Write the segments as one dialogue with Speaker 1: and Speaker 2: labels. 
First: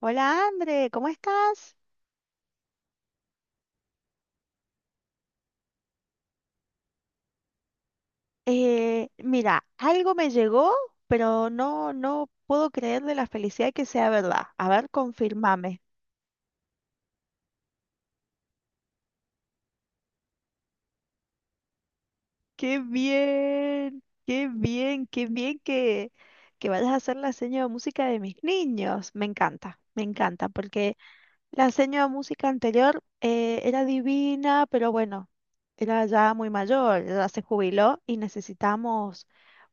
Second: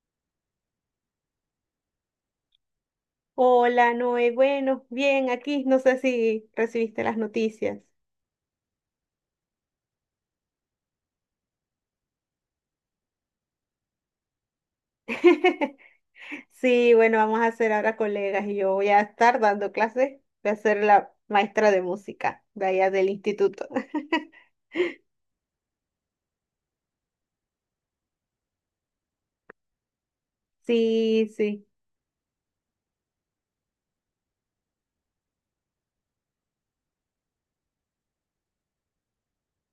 Speaker 1: Hola, André, ¿cómo estás?
Speaker 2: Hola, Noé. Bueno, bien, aquí no sé si recibiste las noticias.
Speaker 1: Mira, algo me llegó, pero no puedo creerle la felicidad que sea verdad. A ver, confirmame.
Speaker 2: Sí, bueno, vamos a ser ahora colegas y yo voy a estar dando clases. Voy a ser la maestra de música de
Speaker 1: Qué
Speaker 2: allá del instituto.
Speaker 1: bien, qué bien, qué bien que vayas a hacer la seña de música de mis niños. Me encanta, porque
Speaker 2: Sí, sí,
Speaker 1: la seña de música anterior era divina, pero bueno, era ya muy mayor, ya se jubiló y necesitamos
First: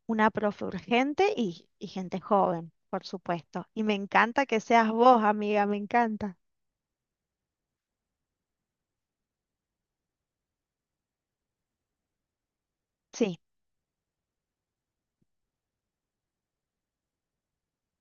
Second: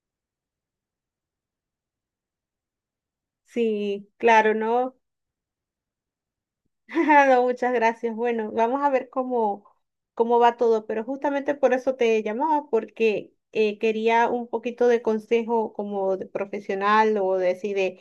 Speaker 1: una profe urgente y gente joven, por supuesto. Y me
Speaker 2: sí,
Speaker 1: encanta
Speaker 2: claro,
Speaker 1: que seas
Speaker 2: ¿no?
Speaker 1: vos, amiga, me encanta.
Speaker 2: No, muchas gracias. Bueno, vamos a ver cómo va todo, pero justamente por eso te llamaba, porque
Speaker 1: Sí,
Speaker 2: quería un poquito de consejo como de profesional o de, sí, de,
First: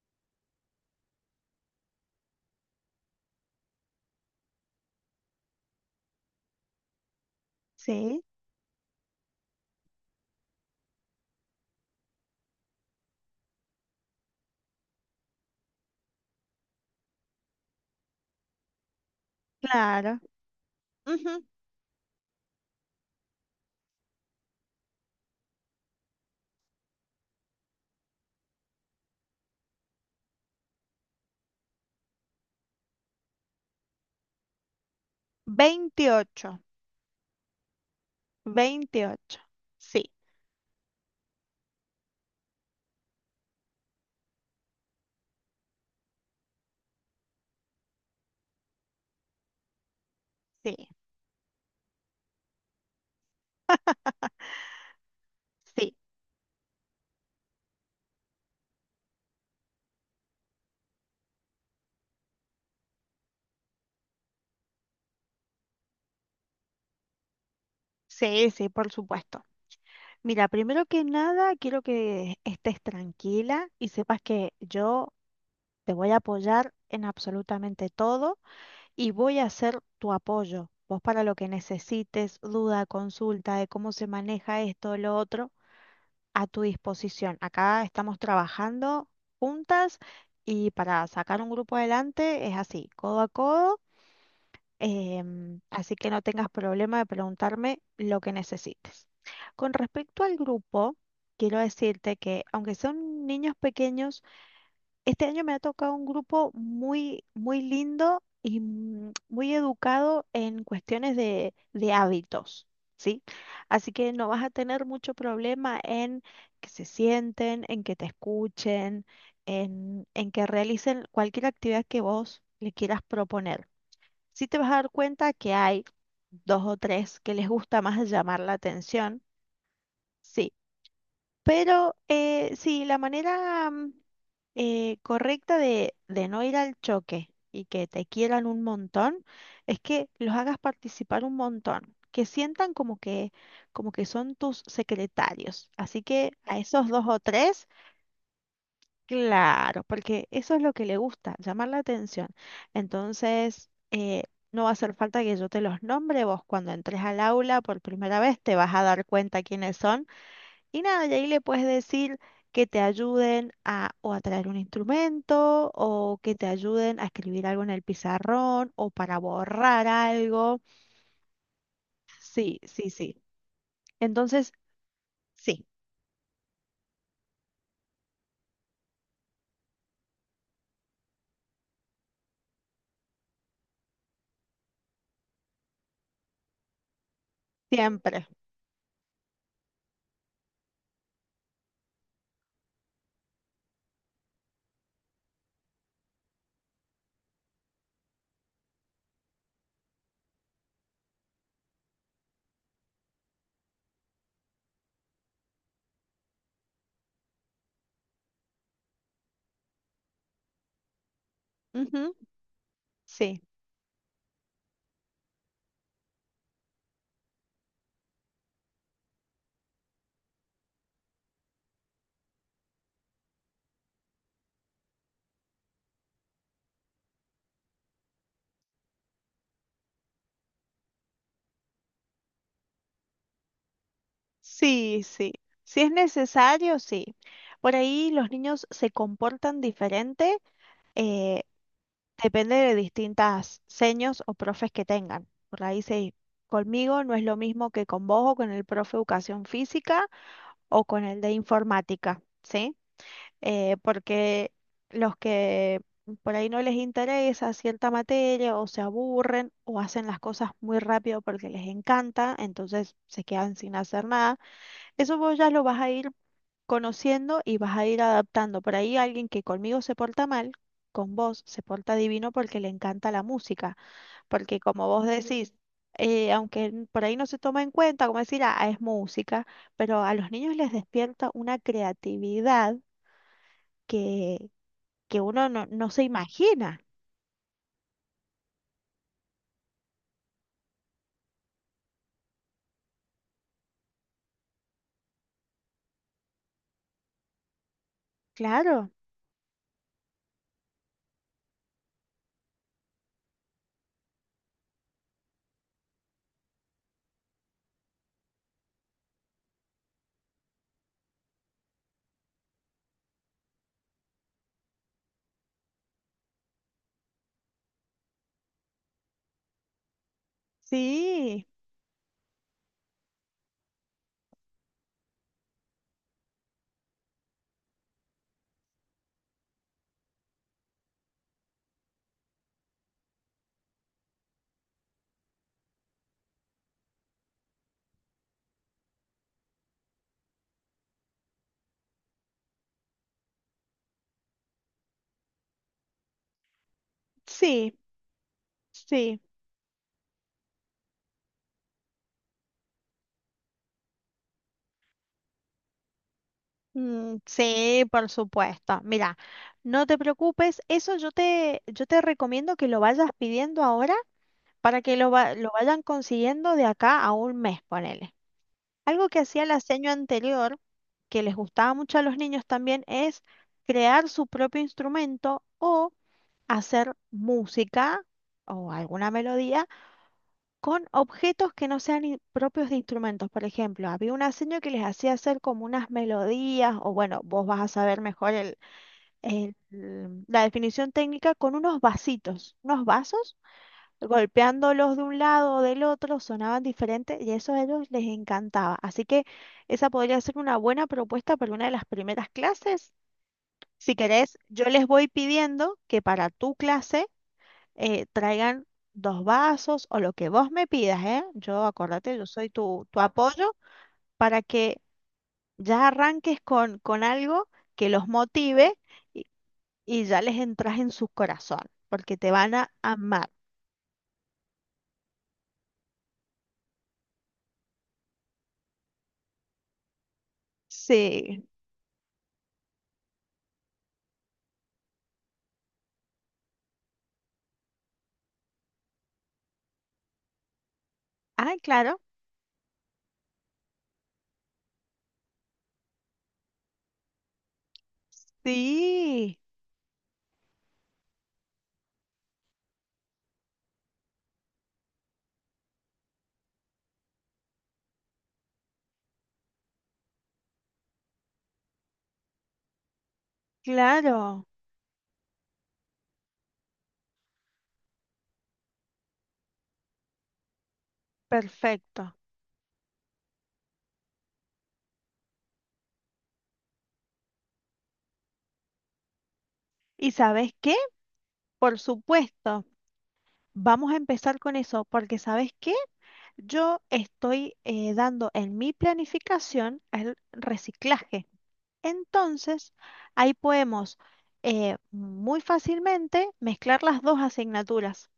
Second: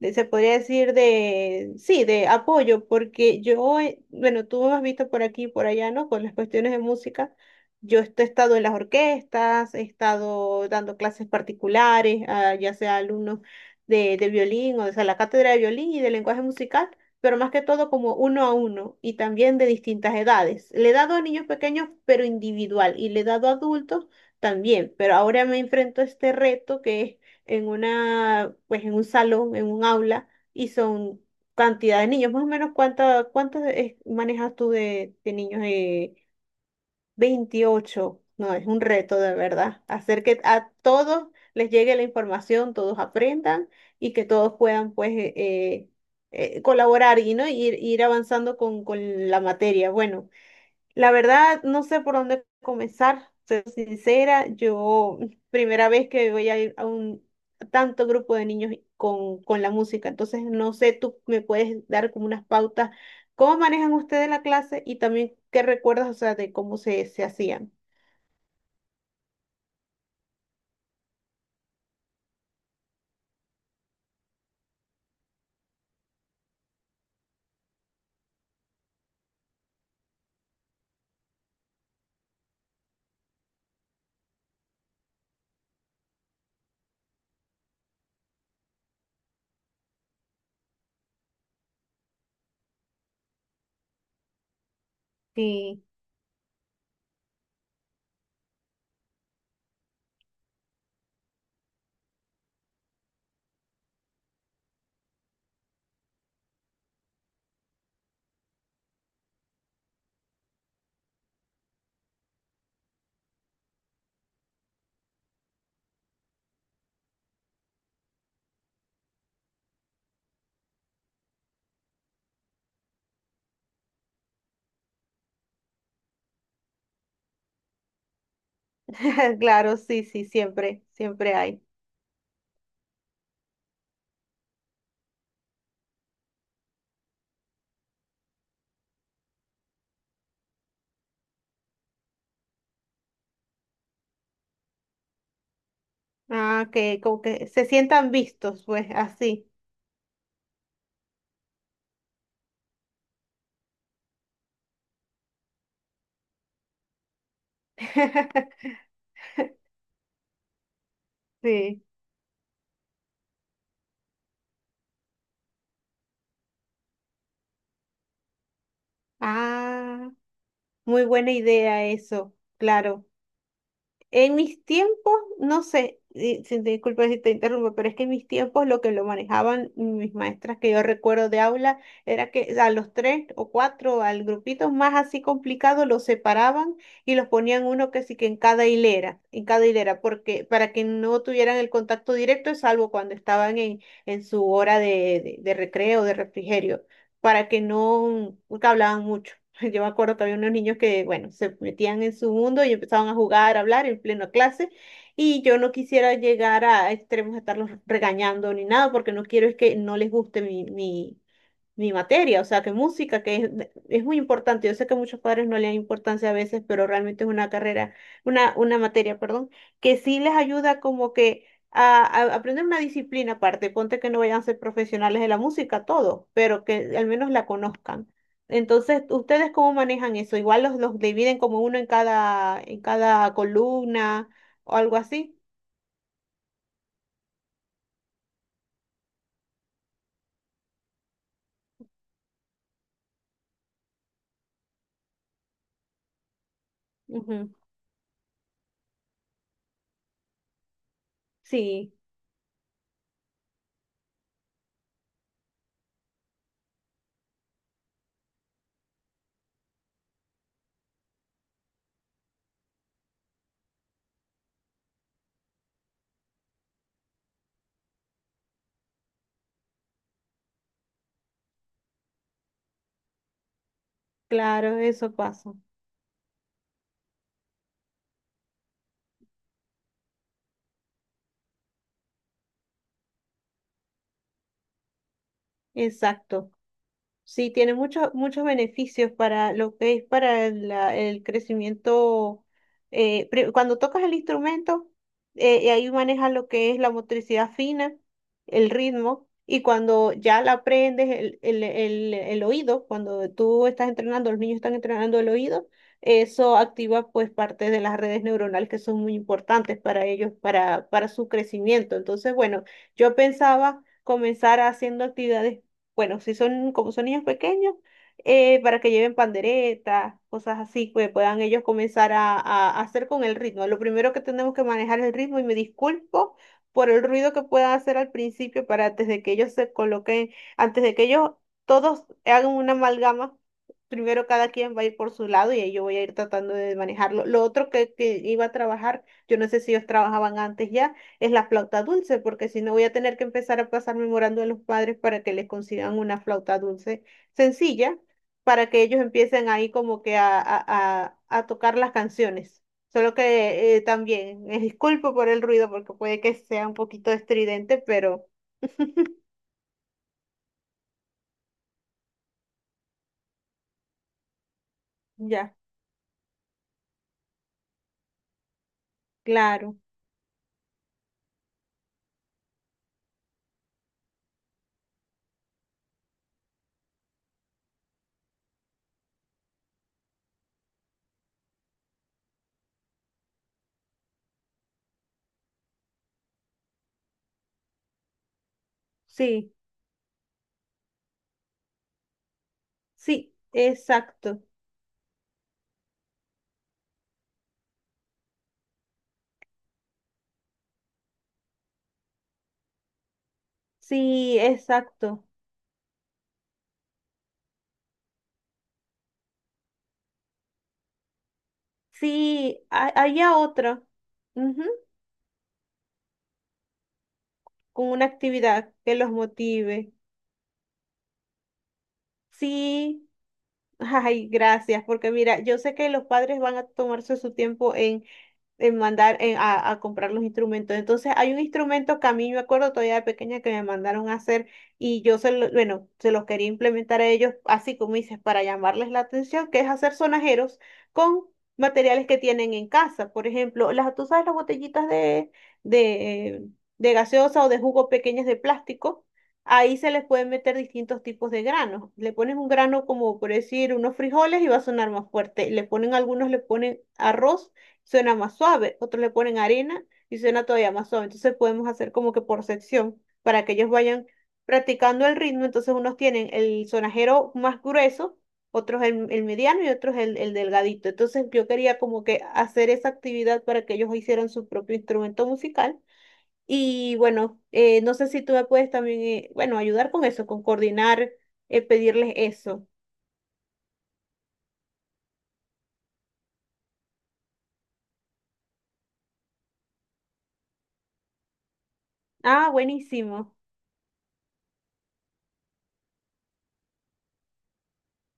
Speaker 2: de- se podría decir de, sí, de apoyo, porque yo, bueno, tú me has visto por aquí y por allá, ¿no? Con las cuestiones de música. He
Speaker 1: sí,
Speaker 2: estado en las orquestas, he estado dando clases particulares, a, ya sea alumnos de violín, o sea, la cátedra de violín y de lenguaje musical, pero más que todo como uno a uno y también de distintas
Speaker 1: claro.
Speaker 2: edades. Le he dado a
Speaker 1: Ujú.
Speaker 2: niños pequeños, pero individual, y le he dado a adultos también, pero ahora me enfrento a este reto que es en una, pues en un salón, en un aula, y son cantidad de niños. Más o menos, cuántos manejas tú de niños,
Speaker 1: 28,
Speaker 2: 28. No, es un reto de
Speaker 1: 28.
Speaker 2: verdad.
Speaker 1: Sí,
Speaker 2: Hacer que a todos les llegue la información, todos aprendan y que todos puedan pues colaborar y, ¿no? ir, ir avanzando con la materia. Bueno,
Speaker 1: sí,
Speaker 2: la verdad, no sé por dónde comenzar. Soy sincera, yo primera
Speaker 1: sí,
Speaker 2: vez que voy a ir a un tanto grupo de niños con la música. Entonces no sé, tú me puedes dar como unas pautas, cómo manejan ustedes la clase y también qué recuerdas, o sea, de cómo se hacían.
Speaker 1: sí, sí, por supuesto. Mira, primero que nada, quiero que estés tranquila y sepas que yo te voy a apoyar en absolutamente todo y voy a ser tu apoyo. Vos para lo que necesites, duda, consulta de cómo se maneja esto, lo otro, a tu disposición. Acá estamos trabajando juntas y para sacar un grupo adelante es así, codo a codo,
Speaker 2: Sí,
Speaker 1: así que no tengas problema de preguntarme lo que necesites. Con respecto al grupo, quiero decirte que aunque son niños pequeños, este año me ha tocado un grupo muy, muy lindo y muy educado en cuestiones de hábitos, ¿sí? Así que no vas a tener mucho problema en que se sienten, en que te escuchen, en que realicen cualquier actividad que vos le quieras proponer. Sí te vas a dar cuenta que hay dos o tres que les gusta más llamar la atención.
Speaker 2: claro, sí, sí,
Speaker 1: Sí,
Speaker 2: siempre, siempre hay.
Speaker 1: pero sí, la manera correcta de no ir al choque y que te quieran un montón es que los hagas participar un montón, que sientan como que son tus secretarios. Así que a
Speaker 2: Ah,
Speaker 1: esos
Speaker 2: que
Speaker 1: dos o
Speaker 2: como que se
Speaker 1: tres,
Speaker 2: sientan vistos, pues así.
Speaker 1: claro, porque eso es lo que le gusta, llamar la atención. Entonces, no va a hacer falta que yo te los nombre, vos cuando entres al aula por primera vez te vas a dar cuenta quiénes son y nada, y ahí le puedes
Speaker 2: Sí.
Speaker 1: decir que te ayuden a o a traer un instrumento o que te ayuden a escribir algo en el pizarrón o para borrar
Speaker 2: Ah,
Speaker 1: algo.
Speaker 2: muy buena idea eso,
Speaker 1: Sí, sí,
Speaker 2: claro.
Speaker 1: sí.
Speaker 2: En
Speaker 1: Entonces,
Speaker 2: mis tiempos, no
Speaker 1: sí,
Speaker 2: sé, disculpa si te interrumpo, pero es que en mis tiempos lo que lo manejaban mis maestras que yo recuerdo de aula era que a los tres o cuatro, al grupito más así complicado, los separaban y los ponían uno que sí
Speaker 1: siempre.
Speaker 2: que en cada hilera, porque para que no tuvieran el contacto directo, salvo cuando estaban en su hora de recreo, de refrigerio, para que no, porque hablaban mucho. Yo me acuerdo que había unos niños que, bueno, se metían en su mundo y empezaban a jugar, a hablar en plena clase. Y yo no quisiera llegar a extremos de estarlos regañando ni nada, porque no quiero es que no les guste mi
Speaker 1: Ujú,
Speaker 2: materia, o sea, que música, que
Speaker 1: sí,
Speaker 2: es muy importante. Yo sé que a muchos padres no le dan importancia a veces, pero realmente es una carrera, una materia, perdón, que sí les ayuda como que a aprender una disciplina aparte. Ponte que no vayan a ser profesionales de la música, todo, pero que al menos la conozcan. Entonces, ¿ustedes cómo manejan eso? Igual los dividen como uno en cada columna o algo
Speaker 1: sí, sí.
Speaker 2: así.
Speaker 1: Si es necesario, sí. Por ahí los niños se comportan diferente, eh, depende de distintas seños o profes que tengan. Por ahí se... Conmigo no es lo
Speaker 2: Ujú.
Speaker 1: mismo que con vos o con el profe de educación física, o con el de
Speaker 2: Sí,
Speaker 1: informática, ¿sí? Porque los que por ahí no les interesa cierta materia o se aburren o hacen las cosas muy rápido porque les encanta, entonces se quedan sin hacer nada. Eso vos ya lo vas a ir conociendo y vas a ir adaptando. Por ahí alguien que conmigo se porta mal, con vos se porta divino porque le encanta la música porque
Speaker 2: claro,
Speaker 1: como vos
Speaker 2: eso pasa.
Speaker 1: decís, aunque por ahí no se toma en cuenta, como decir, ah, es música, pero a los niños les despierta una creatividad que, que uno no se
Speaker 2: Exacto.
Speaker 1: imagina,
Speaker 2: Sí, tiene muchos muchos beneficios para lo que es para la- el crecimiento. Cuando tocas el instrumento, y ahí manejas lo que es la motricidad fina, el
Speaker 1: claro.
Speaker 2: ritmo, y cuando ya la aprendes, el oído, cuando tú estás entrenando, los niños están entrenando el oído, eso activa pues parte de las redes neuronales que son muy importantes para ellos, para su crecimiento. Entonces, bueno, yo pensaba comenzar haciendo actividades, bueno, si son como son niños pequeños, para que lleven panderetas, cosas así, que puedan
Speaker 1: Sí,
Speaker 2: ellos comenzar a hacer con el ritmo. Lo primero que tenemos que manejar es el ritmo, y me disculpo por el ruido que puedan hacer al principio, para antes de que ellos se coloquen, antes de que ellos todos hagan una amalgama. Primero cada quien va a ir por su lado y ahí yo voy a ir tratando de manejarlo. Lo otro que iba a trabajar, yo no sé si ellos trabajaban antes ya, es la flauta dulce, porque si no voy a tener que empezar a pasar memorando a los padres para que les consigan una flauta dulce
Speaker 1: sí,
Speaker 2: sencilla, para que ellos
Speaker 1: sí.
Speaker 2: empiecen ahí como que a tocar las canciones. Solo que también, me disculpo por el ruido porque puede que sea un poquito
Speaker 1: Mm,
Speaker 2: estridente,
Speaker 1: sí, por
Speaker 2: pero
Speaker 1: supuesto. Mira, no te preocupes, eso yo yo te recomiendo que lo vayas pidiendo ahora para que lo
Speaker 2: ya,
Speaker 1: vayan consiguiendo de acá a un mes, ponele. Algo que hacía el
Speaker 2: claro,
Speaker 1: aseño anterior, que les gustaba mucho a los niños también, es crear su propio instrumento o hacer música o alguna melodía con objetos que no sean propios de instrumentos. Por ejemplo, había un aseño que les hacía hacer como unas melodías, o bueno, vos vas a saber mejor el-
Speaker 2: sí,
Speaker 1: la definición técnica, con unos vasitos, unos
Speaker 2: sí,
Speaker 1: vasos
Speaker 2: exacto,
Speaker 1: golpeándolos de un lado o del otro, sonaban diferentes y eso a ellos les encantaba. Así que esa podría ser una buena propuesta para una de las primeras clases. Si
Speaker 2: sí,
Speaker 1: querés, yo les voy
Speaker 2: exacto,
Speaker 1: pidiendo que para tu clase traigan dos vasos o lo que vos me pidas, ¿eh? Yo, acordate, yo soy
Speaker 2: sí,
Speaker 1: tu
Speaker 2: haya
Speaker 1: apoyo
Speaker 2: otra,
Speaker 1: para
Speaker 2: ujú,
Speaker 1: que ya arranques con algo
Speaker 2: con
Speaker 1: que
Speaker 2: una
Speaker 1: los
Speaker 2: actividad
Speaker 1: motive
Speaker 2: que los
Speaker 1: y,
Speaker 2: motive.
Speaker 1: y ya les entras en su corazón, porque te van a
Speaker 2: Sí,
Speaker 1: amar.
Speaker 2: ay, gracias, porque mira, yo sé que los padres van a tomarse su tiempo en mandar a comprar los instrumentos. Entonces, hay un
Speaker 1: Sí.
Speaker 2: instrumento que a mí me acuerdo todavía de pequeña que me mandaron a hacer y yo se lo, bueno, se los quería implementar a ellos, así como dices, para llamarles la atención, que es hacer sonajeros con
Speaker 1: Ah, claro.
Speaker 2: materiales que tienen en casa. Por ejemplo, las, tú sabes, las botellitas de, de gaseosa o de jugo pequeñas de plástico,
Speaker 1: Sí,
Speaker 2: ahí se les pueden meter distintos tipos de granos. Le ponen un grano como por decir unos frijoles y va a sonar más fuerte. Le ponen algunos, le ponen arroz, suena más suave. Otros le ponen harina y suena todavía más suave. Entonces podemos hacer como que por sección para que ellos vayan
Speaker 1: claro,
Speaker 2: practicando el ritmo. Entonces unos tienen el sonajero más grueso, otros el mediano y otros el delgadito. Entonces yo quería como
Speaker 1: perfecto.
Speaker 2: que hacer esa actividad para que ellos hicieran su propio instrumento musical. Y bueno, no sé si tú me puedes también, bueno, ayudar con
Speaker 1: ¿Y
Speaker 2: eso, con
Speaker 1: sabes qué?
Speaker 2: coordinar,
Speaker 1: Por
Speaker 2: pedirles
Speaker 1: supuesto,
Speaker 2: eso.
Speaker 1: vamos a empezar con eso, porque ¿sabes qué? Yo estoy dando en mi planificación el reciclaje.
Speaker 2: Ah,
Speaker 1: Entonces,
Speaker 2: buenísimo.
Speaker 1: ahí podemos muy fácilmente mezclar las dos asignaturas.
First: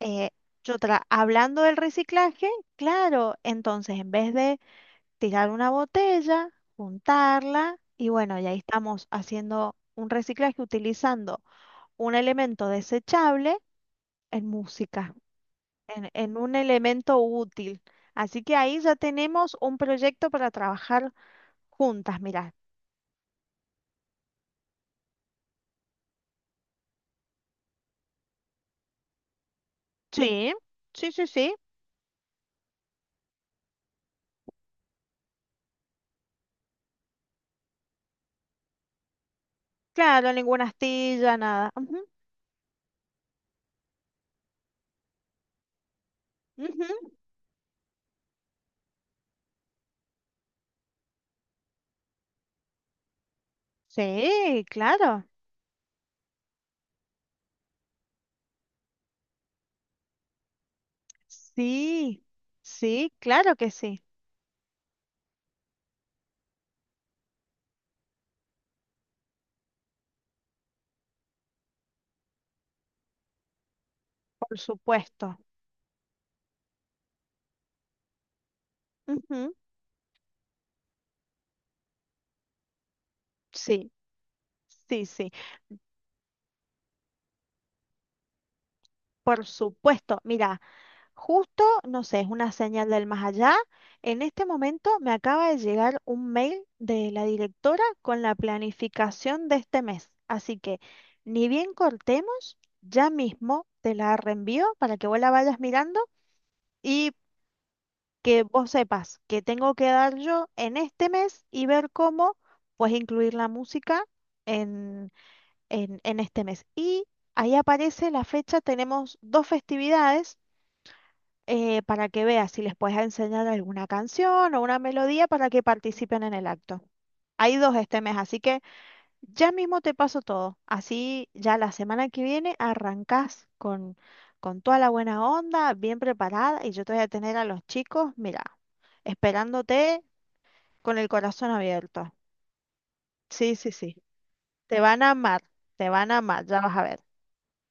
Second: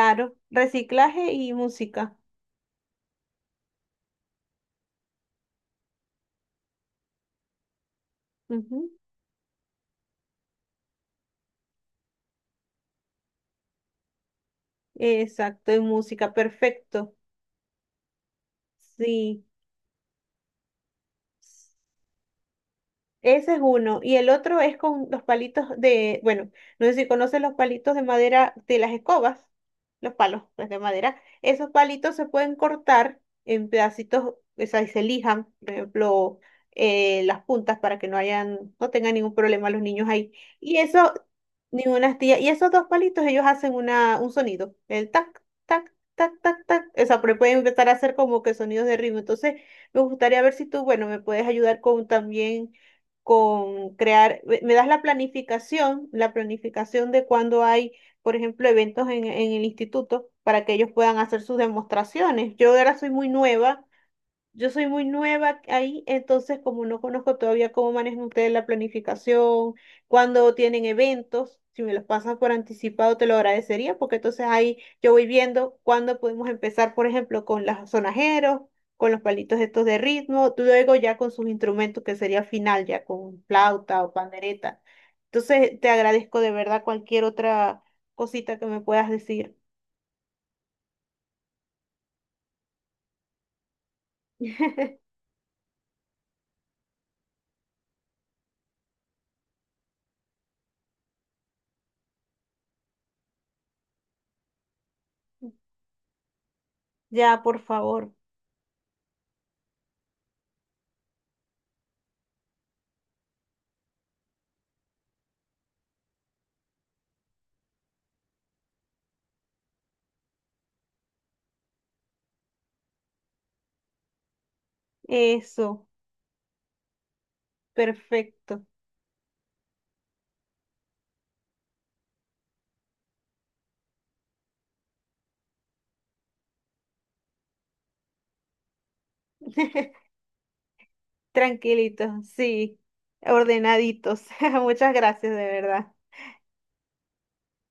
Speaker 1: Eh, yo
Speaker 2: reciclaje y
Speaker 1: hablando del
Speaker 2: música.
Speaker 1: reciclaje, claro, entonces en vez de tirar una botella, juntarla y bueno, ya ahí
Speaker 2: Ujú,
Speaker 1: estamos haciendo un reciclaje utilizando un elemento desechable en música,
Speaker 2: exacto, y música,
Speaker 1: en un
Speaker 2: perfecto.
Speaker 1: elemento útil. Así que ahí ya
Speaker 2: Sí.
Speaker 1: tenemos un proyecto para trabajar juntas, mirá.
Speaker 2: Ese es uno. Y el otro es con los palitos de, bueno, no sé si conoces los palitos de madera de las escobas, los palos
Speaker 1: Sí,
Speaker 2: pues, de
Speaker 1: sí,
Speaker 2: madera.
Speaker 1: sí, sí.
Speaker 2: Esos palitos se pueden cortar en pedacitos, o sea, y se lijan, por ejemplo, las puntas para que no hayan, no tengan ningún problema los niños
Speaker 1: Claro,
Speaker 2: ahí.
Speaker 1: ninguna
Speaker 2: Y eso,
Speaker 1: astilla, nada. Ujú,
Speaker 2: ninguna astilla. Y esos dos palitos, ellos hacen una, un sonido, el tac, tac, tac, tac, tac. O
Speaker 1: ujú.
Speaker 2: sea, pero pueden empezar a hacer como que sonidos de ritmo. Entonces, me gustaría ver si tú, bueno, me puedes ayudar con también con, crear, me
Speaker 1: Sí,
Speaker 2: me das
Speaker 1: claro.
Speaker 2: la planificación de cuando hay, por ejemplo, eventos en el instituto para que ellos puedan hacer sus
Speaker 1: Sí,
Speaker 2: demostraciones.
Speaker 1: sí, claro que sí,
Speaker 2: Yo soy muy nueva ahí, entonces como no conozco todavía cómo manejan ustedes la planificación, cuando tienen eventos, si me los pasan por anticipado te lo agradecería, porque entonces
Speaker 1: por
Speaker 2: ahí yo voy
Speaker 1: supuesto.
Speaker 2: viendo cuándo podemos empezar, por ejemplo, con los sonajeros, con los
Speaker 1: Ujú,
Speaker 2: palitos estos de ritmo, luego ya con sus instrumentos, que sería final, ya con
Speaker 1: sí,
Speaker 2: flauta o pandereta.
Speaker 1: sí, sí.
Speaker 2: Entonces te agradezco de verdad cualquier otra cosita que me puedas
Speaker 1: Por
Speaker 2: decir.
Speaker 1: supuesto, mira, justo, no sé, es una señal del más allá. En este momento me acaba de llegar un mail de la directora con la planificación de este mes. Así que, ni bien cortemos, ya mismo te la reenvío para que vos la vayas mirando y
Speaker 2: Ya, por favor.
Speaker 1: que vos sepas que tengo que dar yo en este mes y ver cómo pues incluir la música en, en este mes. Y ahí aparece la fecha, tenemos dos festividades para que veas si les puedes enseñar alguna canción o una melodía para que
Speaker 2: Eso,
Speaker 1: participen en el acto. Hay dos este mes, así que
Speaker 2: perfecto.
Speaker 1: ya mismo te paso todo. Así ya la semana que viene arrancás con toda la buena onda, bien preparada, y yo te voy a tener a los chicos, mira, esperándote con el corazón abierto.
Speaker 2: Tranquilitos, sí,
Speaker 1: Sí, sí, sí.
Speaker 2: ordenaditos.
Speaker 1: Te
Speaker 2: Muchas
Speaker 1: van a
Speaker 2: gracias,
Speaker 1: amar,
Speaker 2: de
Speaker 1: te
Speaker 2: verdad.
Speaker 1: van a amar, ya vas a ver.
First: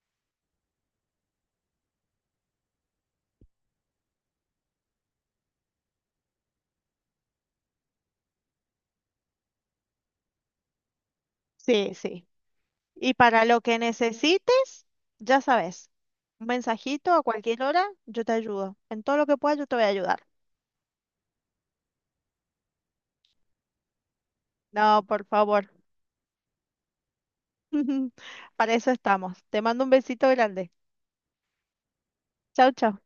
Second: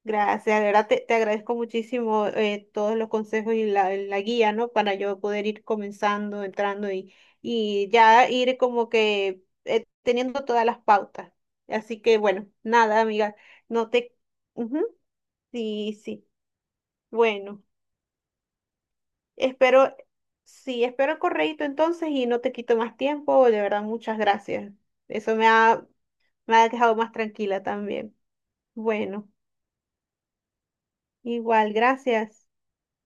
Speaker 2: Gracias, de verdad te, te agradezco muchísimo todos los consejos y la guía, ¿no? Para yo poder ir comenzando, entrando y ya ir como que teniendo todas las pautas.
Speaker 1: Sí,
Speaker 2: Así que
Speaker 1: sí.
Speaker 2: bueno, nada,
Speaker 1: Y
Speaker 2: amiga,
Speaker 1: para lo que
Speaker 2: no te... Ujú,
Speaker 1: necesites, ya sabes,
Speaker 2: sí, sí.
Speaker 1: un mensajito a cualquier
Speaker 2: Bueno,
Speaker 1: hora, yo te ayudo. En todo lo que pueda, yo te voy a
Speaker 2: espero,
Speaker 1: ayudar.
Speaker 2: sí, espero el correíto entonces y no te quito más tiempo. De verdad, muchas gracias.
Speaker 1: No, por
Speaker 2: Eso me
Speaker 1: favor.
Speaker 2: ha... Me ha dejado más tranquila también.
Speaker 1: Para eso
Speaker 2: Bueno,
Speaker 1: estamos. Te mando un besito grande.
Speaker 2: igual, gracias.
Speaker 1: Chau, chau.